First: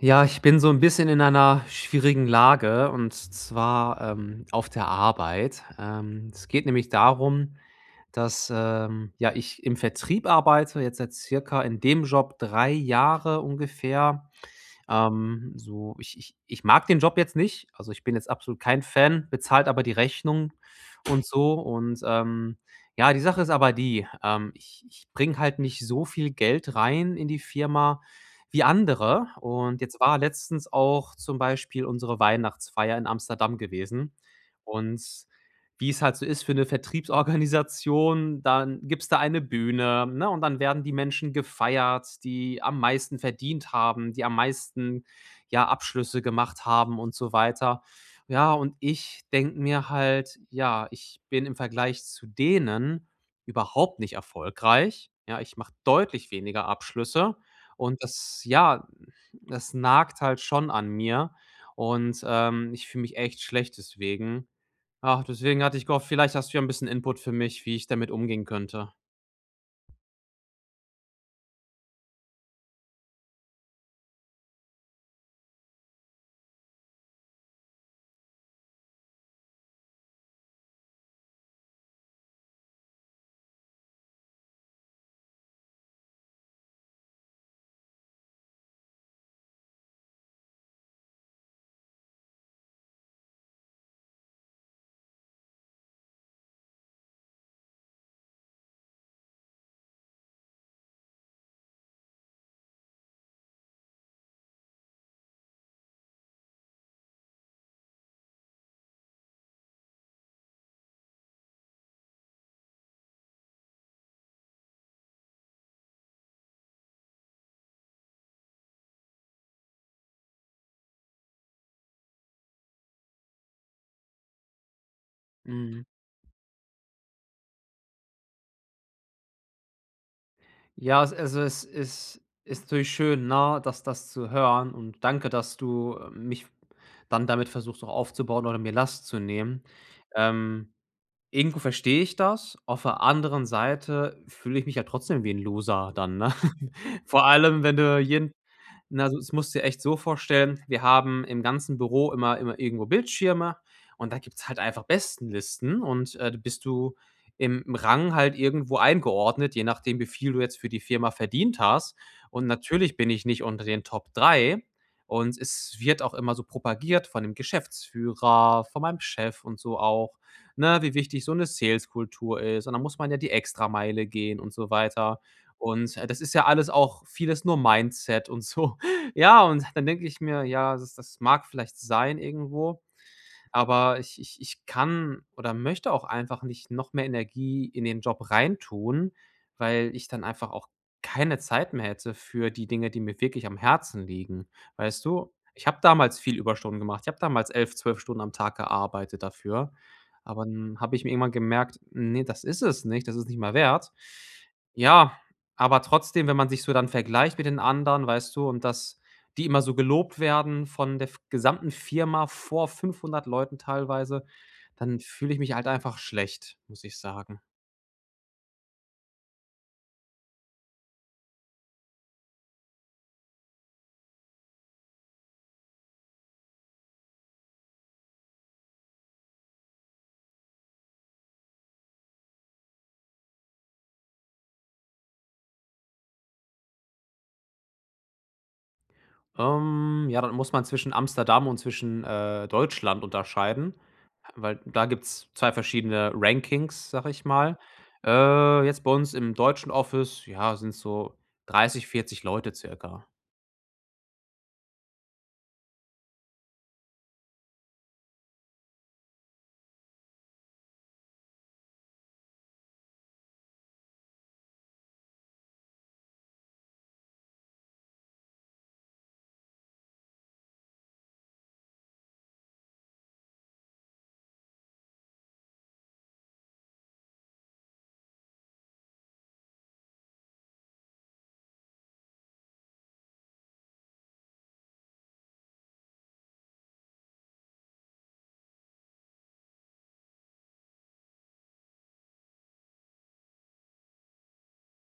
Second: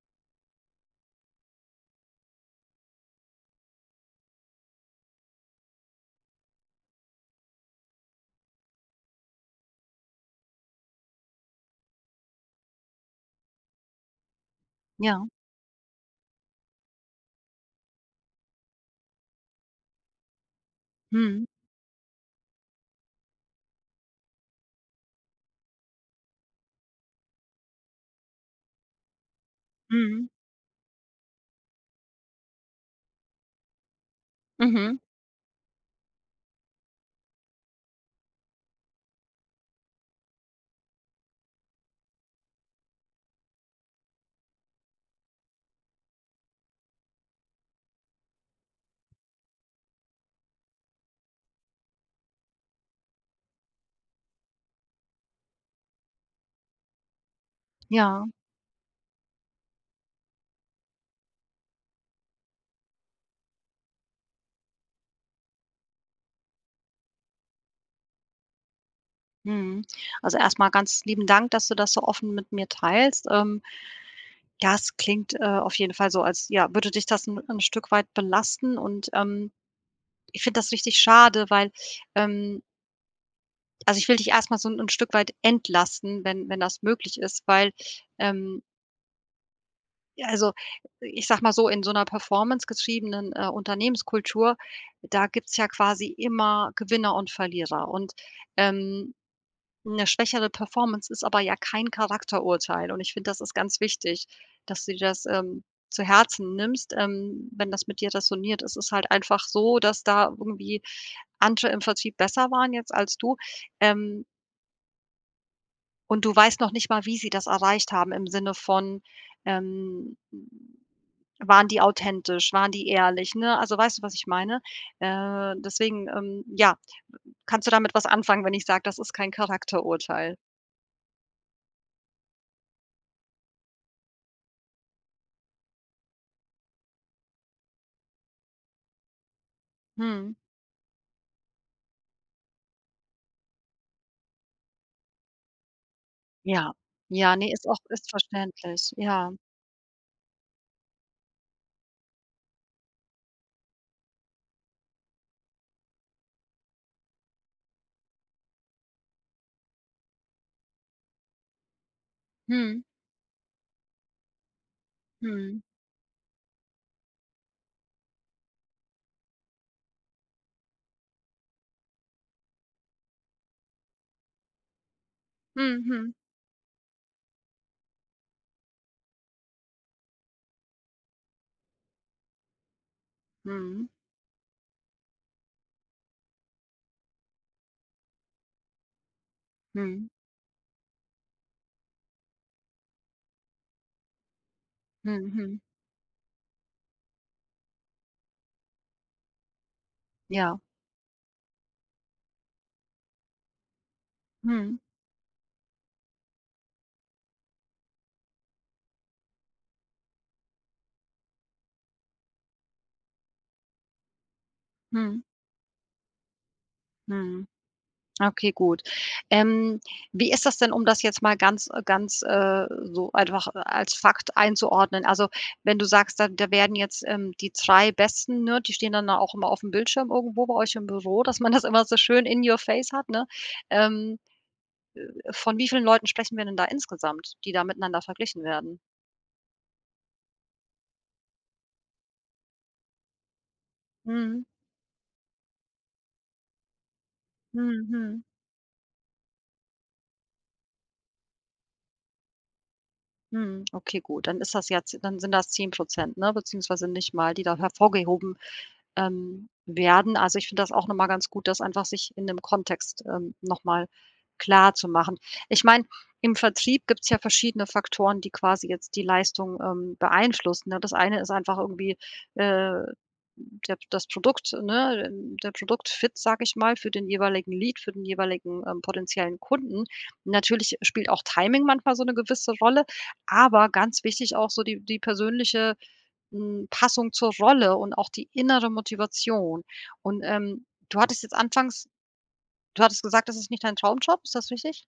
Ja, ich bin so 'n bisschen in einer schwierigen Lage und zwar, ähm, auf der Arbeit. Ähm, es geht nämlich darum, dass, ähm, ja, ich im Vertrieb arbeite, jetzt seit circa in dem Job 3 Jahre ungefähr. Ja. Ähm, so, ich ich ich mag den Job jetzt nicht, also ich bin jetzt absolut kein Fan, bezahlt aber die Rechnungen und Mhm. so und, ähm, ja, die Sache ist aber die, ähm, ich ich bringe halt nicht so viel Geld rein in die Firma wie andere. Und jetzt war Mhm. letztens auch zum Beispiel unsere Weihnachtsfeier in Amsterdam gewesen Mhm. und wie es halt so ist für 'ne Vertriebsorganisation, dann gibt's da eine Bühne, ne, und dann werden die Menschen gefeiert, die am meisten verdient haben, die am meisten ja, Abschlüsse gemacht haben und so weiter. Ja, und ich denke mir halt: „Ja, ich bin im Vergleich zu denen überhaupt nicht erfolgreich“, ja? Ich mache deutlich weniger Abschlüsse und Ja. das, ja, das nagt halt schon an mir und, ähm, ich fühle mich echt schlecht deswegen. Ach, deswegen hatte ich gehofft, vielleicht hast du ja 'n bisschen Input für mich, wie ich damit umgehen könnte. Mhm. Also, erst mal ganz lieben Dank, dass du das so offen mit mir teilst, ähm. Das klingt, äh, auf jeden Fall so, als, ja, würde dich das 'n 'n Stück weit belasten und, ähm, ich finde das richtig schade, weil, ähm also ich will dich erst mal so 'n 'n Stück weit entlasten, wenn wenn das möglich ist, weil, ähm ja, also, ich sage mal so, „in so 'ner Performance getriebenen, äh, Unternehmenskultur, da gibt's ja quasi immer Gewinner und Verlierer“ und, ähm, 'ne schwächere Performance ist aber ja kein Charakterurteil und ich finde, das ist ganz wichtig, dass du dir das, ähm, zu Herzen nimmst, ähm, wenn das mit dir räsoniert. Es ist halt einfach so, dass da irgendwie andere im Vertrieb besser waren jetzt als du, ähm und du weißt noch nicht mal, wie sie das erreicht haben im Sinne von, ähm, hm, waren die authentisch, waren die ehrlich, ne? Also weißt du, was ich meine? Äh, Mhm. deswegen, ähm, ja, w kannst du damit was anfangen, wenn ich sage: „Das ist kein Charakterurteil?“ Ja, a also es is ist natürlich schön, ne, das das zu hören und danke, dass du, äh, mich dann damit versuchst, auch aufzubauen oder mir Last zu nehmen. Mhm. Ähm, irgendwo verstehe ich das, auf der anderen Seite fühle ich mich ja trotzdem wie 'n Loser dann, ne? Ja. Vor Ja, ne, allem, ist auch wenn du ist jeden verständlich, na, so is das ja. musst du dir echt so vorstellen, wir haben im ganzen Büro immer immer irgendwo Bildschirme und da gibt's halt einfach Bestenlisten und, äh, du bist du im Rang halt irgendwo eingeordnet, je nachdem, wie viel du jetzt für die Firma verdient hast. Und Mhm. natürlich bin ich nicht unter den Top 3 und Mhm. es wird auch immer so propagiert von dem Geschäftsführer, von meinem Chef und so auch, ne, wie wichtig so 'ne Sales-Kultur ist. Und dann muss man ja die Extrameile gehen und so weiter. Hm, Und, äh, hm. das ist ja alles auch vieles nur Mindset und so. Ja, und dann denke ich mir: „Ja, das das mag vielleicht sein irgendwo, Mhm. aber ich ich ich kann oder möchte auch einfach nicht noch mehr Energie in den Job reintun, weil ich Mhm. dann einfach auch keine Zeit mehr hätte für die Dinge, die mir wirklich am Herzen liegen.“ Weißt Hm, du, hm. ich habe damals viel Überstunden gemacht. Ich hab damals 11, 12 Stunden am Tag gearbeitet dafür, aber Ja. 'n habe ich mir irgendwann gemerkt: „Ne, das ist es nicht, das ist nicht mehr wert.“ Mhm. Ja, aber trotzdem, wenn man sich so dann vergleicht mit den anderen, weißt du, und dass die immer so gelobt werden von der F gesamten Firma vor 500 Leuten teilweise, dann Mhm. fühle ich mich halt einfach schlecht, muss ich sagen. Mhm. Okay, gut. Ähm, wie ist das denn, um das jetzt mal ganz äh, ganz, äh, so einfach als Fakt einzuordnen? Also wenn du sagst, da da werden jetzt, ähm die 3 Besten, ne, die stehen dann da auch immer auf 'm Bildschirm irgendwo bei euch im Büro, dass man das immer so schön in your face hat, ne? Ähm, äh, von wie vielen Leuten sprechen wir denn da insgesamt, die da miteinander verglichen werden? Ähm, ja, da muss man zwischen Amsterdam und zwischen, äh, Deutschland unterscheiden, Mhm. weil da gibt's 2 verschiedene „Rankings“, sage ich mal. Hm, mhm. Äh, jetzt bei uns im deutschen Office, ja, sind's so 30, 40 Leute circa. Hm, okay, gut, dann ist das ja z dann sind das 10 %, ne, beziehungsweise nicht mal, die da hervorgehoben, ähm, werden. Also, ich finde das auch noch mal ganz gut, das einfach sich in 'nem Kontext, ähm, noch mal klarzumachen. Ich meine, im Vertrieb gibt's ja verschiedene Faktoren, die quasi jetzt die Leistung, ähm, beeinflussen, ne? Das eine ist einfach irgendwie, äh, der das Produkt, ne, der Produkt-Fit, sage ich mal, für den jeweiligen Lead, für den jeweiligen, ähm, potenziellen Kunden. Natürlich spielt auch Timing manchmal so 'ne gewisse Rolle, aber ganz wichtig auch so die die persönliche, hm, Passung zur Rolle und auch die innere Motivation. Und, ähm, du hattest jetzt anfangs du hattest gesagt, das ist nicht dein Traumjob, ist das richtig?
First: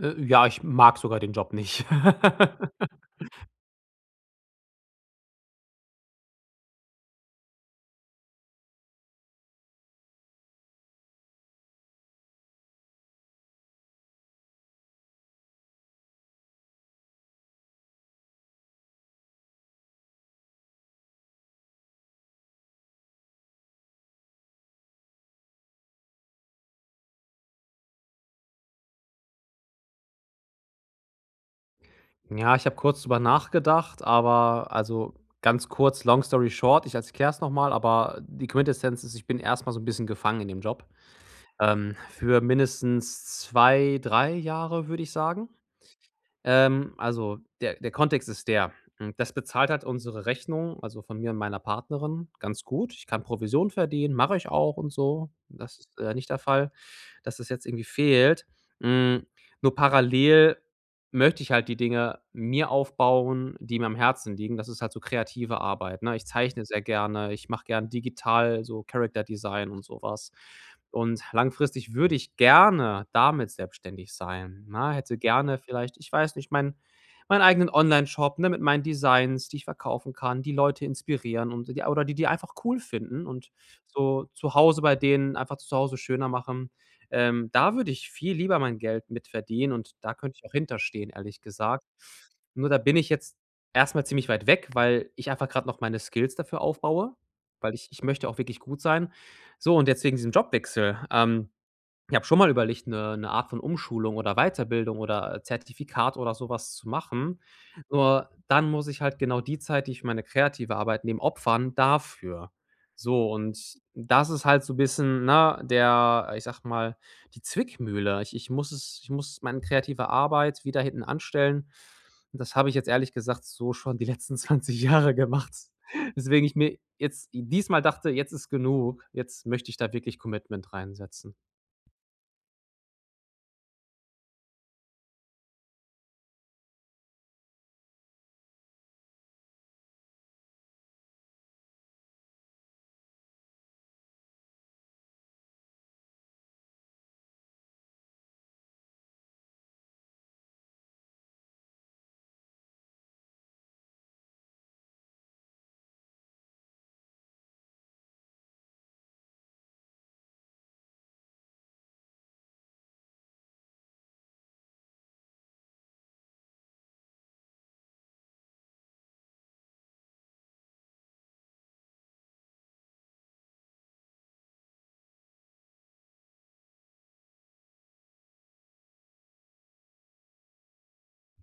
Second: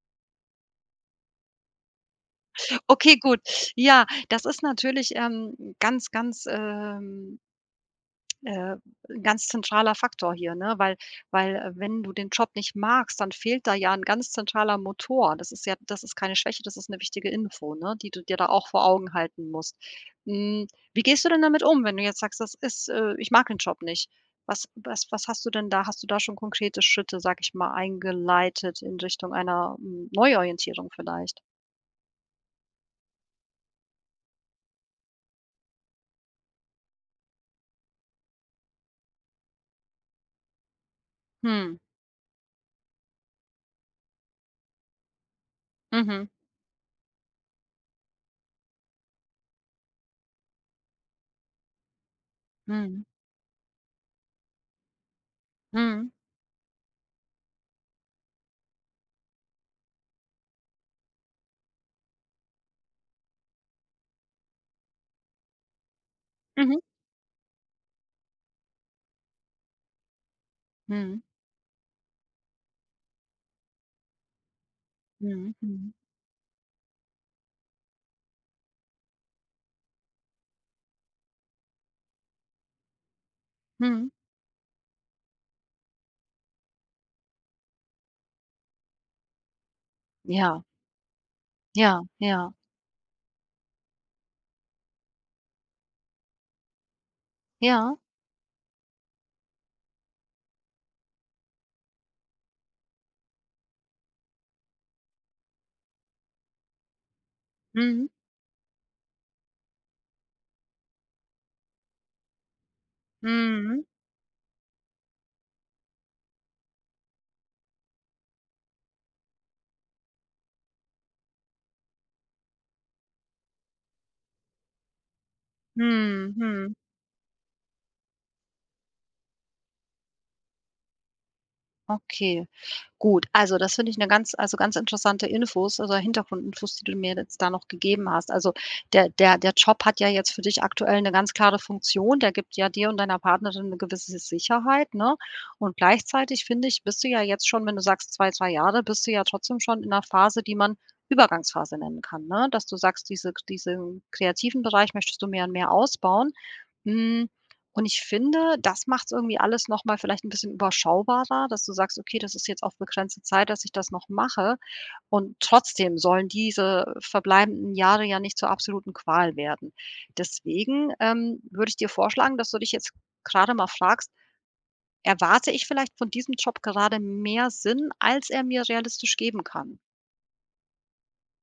Äh, ja, ich mag sogar den Job nicht. Okay, gut. Ja, das ist natürlich, ähm, ganz, ganz, ähm äh, 'n ganz zentraler Faktor hier, ne? Weil weil wenn du den Job nicht magst, dann fehlt da ja 'n ganz zentraler Motor. Das ist ja das ist keine Schwäche, das ist 'ne wichtige Info, ne, die du dir da auch vor Augen halten musst. Hm, wie gehst du denn damit wenn du jetzt sagst: „Das ist äh, ich mag den Job nicht?“ Was was was hast du denn da Hast du da schon konkrete Schritte, sage ich mal, eingeleitet in Richtung einer, hm, Neuorientierung vielleicht? Ja, ich habe kurz drüber nachgedacht, aber also ganz kurz, long Story short, ich erklär's noch mal. Aber die Quintessenz ist: Ich bin erst mal so 'n bisschen gefangen in dem Job. Hm. Ähm, für mindestens 2, 3 Jahre, würde ich sagen. Mhm. Ähm, also der der Kontext ist der. Hm, das bezahlt halt unsere Rechnung, also von mir und meiner Partnerin, ganz gut. Mhm. Ich kann Provision verdienen, mache ich auch und so. Das ist, Mhm. äh, nicht der Fall, dass das jetzt irgendwie fehlt. Hm, nur parallel möchte ich halt die Dinge mir aufbauen, die mir am Herzen liegen. Das ist halt so kreative Arbeit, ne? Ich zeichne Mhm. sehr gerne. Ich mache gern digital so Character-Design und so was. Und Mhm. langfristig würde ich gerne damit selbstständig sein, ne? Hätte Mhm, gerne mhm. vielleicht ich weiß nicht, mein meinen eigenen Onlineshop, ne, mit meinen Designs, die ich verkaufen kann, die Leute inspirieren und oder die die einfach cool finden und Mhm. so zu Hause bei denen einfach das Zuhause schöner machen. Ähm, da würde ich viel lieber mein Geld mit verdienen und da könnt ich auch Ja. hinter stehen, ehrlich gesagt. Ja, ja. Nur da bin ich jetzt erst mal ziemlich weit weg, weil ich einfach grad noch meine Skills dafür aufbaue. Weil ich Ja. ich möchte auch wirklich gut sein. So und jetzt wegen diesem Jobwechsel. Ähm, ich habe schon mal überlegt, 'ne 'ne Art von Umschulung oder Weiterbildung oder Zertifikat oder so was zu machen. Mhm. Nur dann muss ich halt genau die Zeit, die ich für meine kreative Arbeit nehme opfern dafür. So und Mhm. das ist halt so bisschen, ne, der, ich sag mal: „Die Zwickmühle“. Ich ich muss es ich muss mein kreative Arbeit wieder hintanstellen. Und das habe ich jetzt ehrlich gesagt so schon die letzten 20 Jahre gemacht, Mhm, weswegen ich mhm. mir jetzt diesmal dachte: „Jetzt ist genug. Jetzt möchte ich da wirklich Commitment reinsetzen“. Okay, gut. Also das finde ich 'ne ganz also ganz interessante Info also Hintergrundinfos, die du mir jetzt da noch gegeben hast. Also der der der Job hat ja jetzt für dich aktuell 'ne ganz klare Funktion. Der gibt ja dir und deiner Partnerin 'ne gewisse S Sicherheit, ne? Und gleichzeitig finde ich, bist du ja jetzt schon, wenn du sagst: „2, 2 Jahre“, bist du ja trotzdem schon in 'ner Phase, die man Übergangsphase nennen kann, ne? Dass du sagst, diese kr diesen kreativen Bereich möchtest du jetzt mehr und mehr ausbauen. Hm. Und ich finde, das macht's irgendwie alles nochmal vielleicht 'nen bisschen überschaubarer, dass du sagst: „Okay, das ist jetzt auf begrenzte Zeit, dass ich das noch mache,“ und trotzdem sollen diese verbleibenden Jahre ja nicht zur absoluten Qual werden. Deswegen, ähm, würde ich dir vorschlagen, dass du dich jetzt grade mal fragst: „Erwarte ich vielleicht von diesem Job gerade mehr Sinn, als er mir realistisch geben kann?“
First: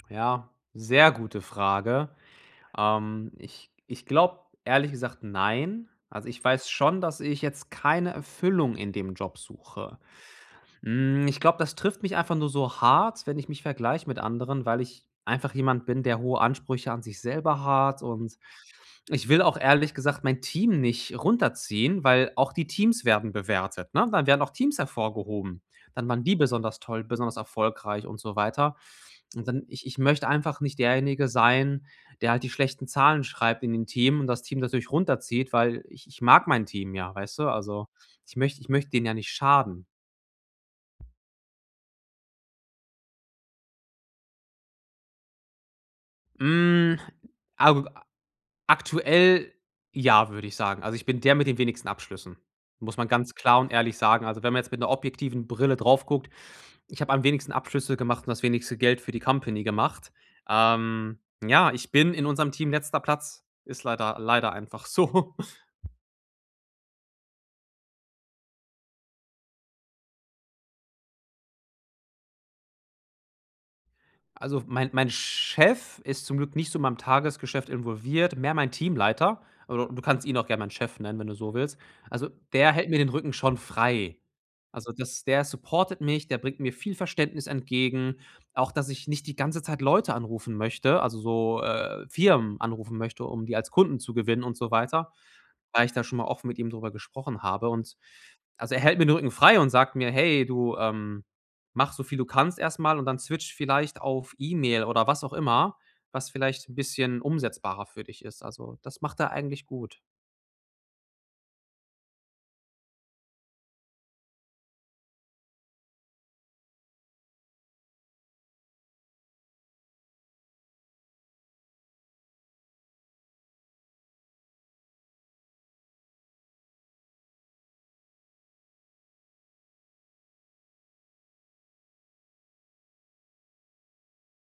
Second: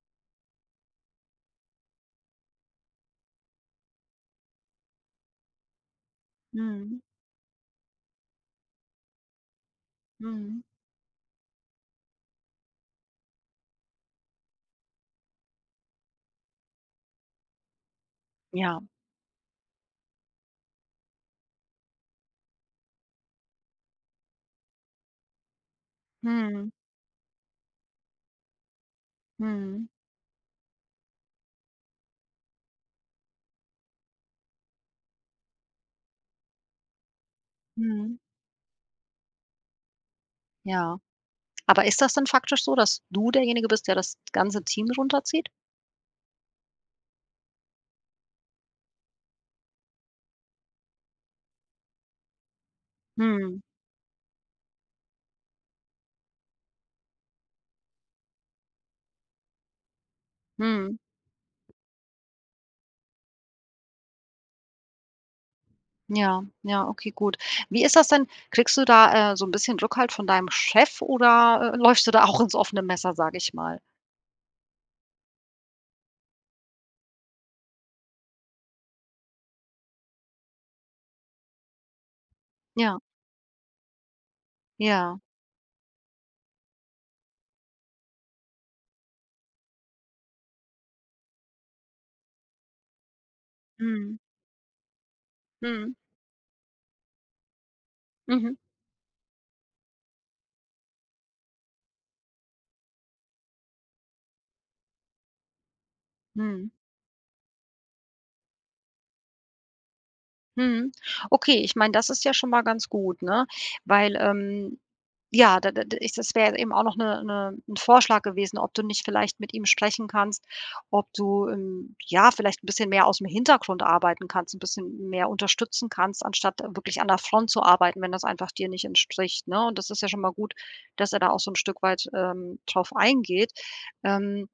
Ja, sehr gute Frage. Ähm, ich ich glaube, ehrlich gesagt nein. Also, ich weiß Mhm. schon, dass ich jetzt keine Erfüllung in dem Job suche. Mhm. Hm, ich glaube, das trifft mich einfach nur so hart, wenn ich mich vergleiche mit anderen, weil ich einfach jemand bin, der hohe Ansprüche an sich selber hat und Ja. ich will auch ehrlich gesagt mein Team nicht runterziehen, weil auch die Teams werden bewertet, ne? Dann werden auch Teams hervorgehoben. Dann waren die Mhm. besonders toll, besonders erfolgreich und so weiter. Und dann ich Mhm. ich möchte einfach nicht derjenige sein, der halt die schlechten Zahlen schreibt in dem Team und das Team natürlich runterzieht, weil ich ich mag mein Team ja, weißt du. Also, Mhm. ich möcht ich möchte denen ja nicht schaden. Ja. Aber ist das dann faktisch so, dass du derjenige bist, der das ganze Team runterzieht? Hm, ag aktuell ja, würde ich sagen. Also, ich bin der mit den wenigsten Abschlüssen, muss man ganz klar Mhm. und ehrlich sagen. Also, wenn man jetzt mit 'ner objektiven Brille drauf guckt, ich habe am wenigsten Abschlüsse gemacht und das wenigste Geld für die Company gemacht. Mhm. Ähm, ja, ich bin in unserem Team letzter Platz, ist leider leider einfach so. Ja, ja, okay, gut. Wie ist das denn? Kriegst du da, äh, so 'n bisschen Rückhalt von deinem Chef oder, äh, läufst du da auch ins offene Messer, sage ich mal? Also, mein mein Chef ist zum Glück nicht so in meinem Tagesgeschäft involviert, mehr mein Teamleiter, aber d du kannst ihn auch gern meinen Chef nennen, wenn du so willst. Also, der hält mir Ja. den Rücken schon frei. Also Ja. das der supportet mich, der bringt mir viel Verständnis entgegen, auch dass ich nicht die ganze Zeit Leute anrufen möchte also so, äh, Firmen anrufen möchte, um die als Kunden zu Mhm. gewinnen und so weiter, weil ich Mhm. da schon mal offen mit ihm drüber gesprochen habe. Und Mhm. also er hält mir 'n Rücken frei und sagt mir: „Hey, du, ähm, mache so viel du kannst erst mal und dann switch vielleicht auf E-Mail oder was auch immer, was vielleicht Mhm. 'n bisschen umsetzbarer für dich ist.“ Also, das macht er eigentlich gut. Mhm. Okay, ich meine, das ist ja schon mal ganz gut, ne, weil, ähm, ja, da da da ist das wäre ja eben auch noch 'ne 'ne 'n Vorschlag gewesen, ob du nicht vielleicht mit ihm sprechen kannst, ob du im ja, vielleicht 'n bisschen mehr ausm Hintergrund arbeiten kannst, 'n bisschen mehr unterstützen kannst, anstatt wirklich an der Front zu arbeiten, wenn das einfach dir nicht entspricht, ne? Und das ist ja schon mal gut, dass er da auch so 'n Stück weit, ähm, drauf eingeht. Ähm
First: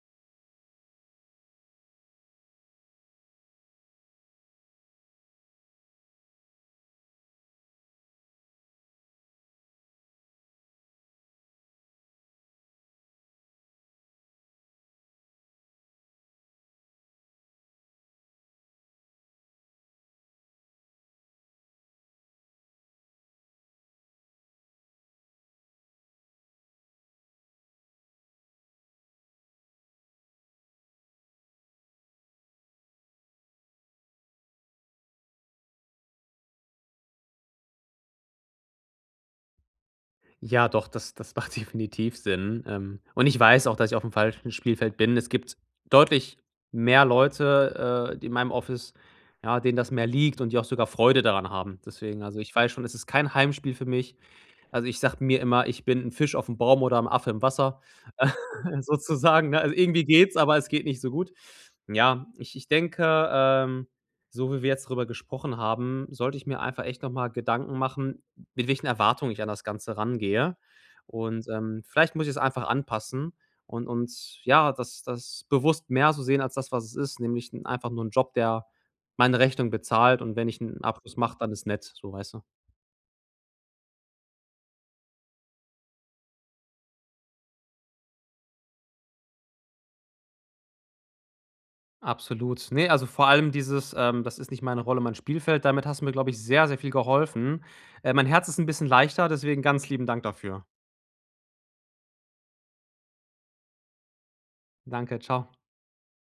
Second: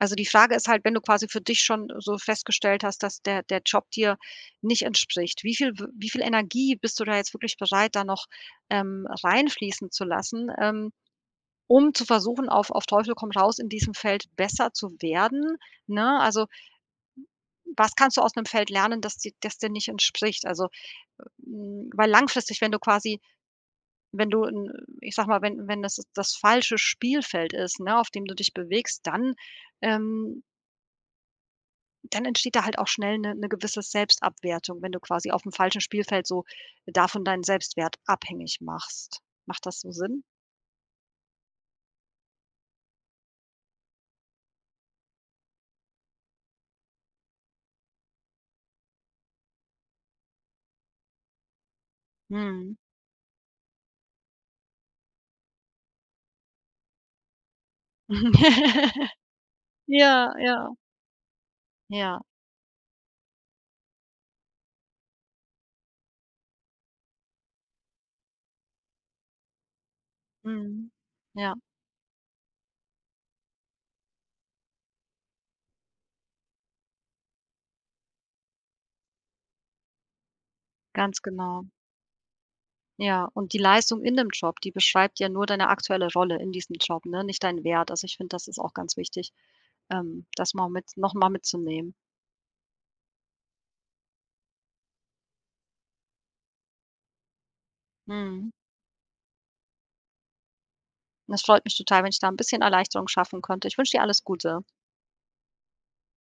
Also die Frage ist halt, wenn du quasi für dich schon so festgestellt hast, dass der der Job dir nicht entspricht, wie viel w wie viel Energie bist du da jetzt wirklich bereit, da noch, ähm, reinfließen zu lassen, ähm, um zu versuchen auf auf Teufel komm raus in diesem Feld besser zu werden, ne? Also, was kannst du aus 'nem Feld lernen, das dir das dir nicht entspricht? Also, hm weil langfristig, wenn du quasi wenn du 'n ich sage mal, wenn wenn das das falsche Spielfeld ist, ne, auf dem du dich bewegst, dann ähm dann entsteht da halt auch schnell 'ne 'ne gewisse Selbstabwertung, wenn du quasi aufm falschen Spielfeld so davon deinen Selbstwert abhängig machst. Macht das so Sinn? Ja, doch, das das macht definitiv Sinn. Ähm, und ich weiß auch, dass ich aufm falschen Spielfeld bin. Es gibt deutlich mehr Leute, äh, d in meinem Office, ja, denen das mehr liegt und die auch sogar Freude daran haben. Deswegen, also ich weiß Mhm. schon, es ist kein Heimspiel für mich. Also, ich sage mir immer: „Ich bin 'n Fisch aufm Baum oder 'n Affe im Wasser“, äh, sozusagen, ne? Also irgendwie Ja, geht's, aber es ja. geht nicht so gut. Ja. Ja, ich ich denke, ähm, so wie wir jetzt drüber gesprochen haben, sollte ich mir einfach echt noch mal Gedanken machen, mit welchen Erwartungen ich an das Ganze rangehe. Mhm, Und, ja. ähm, vielleicht muss ich es einfach anpassen und uns ja, das das bewusst mehr so sehen als das, was es ist, nämlich 'n einfach nur 'n Job, der meine Rechnungen bezahlt und wenn ich 'n Abschluss Ganz mache, dann genau. ist nett, so, weißt du. Ja, und die Leistung in dem Job, die beschreibt ja nur deine aktuelle Rolle in diesem Job, ne, nicht deinen Wert. Also ich finde, das ist auch ganz wichtig, ähm, das mal mit noch mal mitzunehmen. Absolut. Ne, also vor allem dieses, ähm, das ist nicht meine Rolle, mein Spielfeld. Damit hast du mir, glaube ich, sehr, sehr viel geholfen. Äh, mein Herz Mhm. ist 'n bisschen leichter, deswegen ganz lieben Dank dafür. Das freut mich total, wenn ich da 'n bisschen Erleichterung schaffen konnte. Ich wünsche dir alles Gute. Danke, tschau.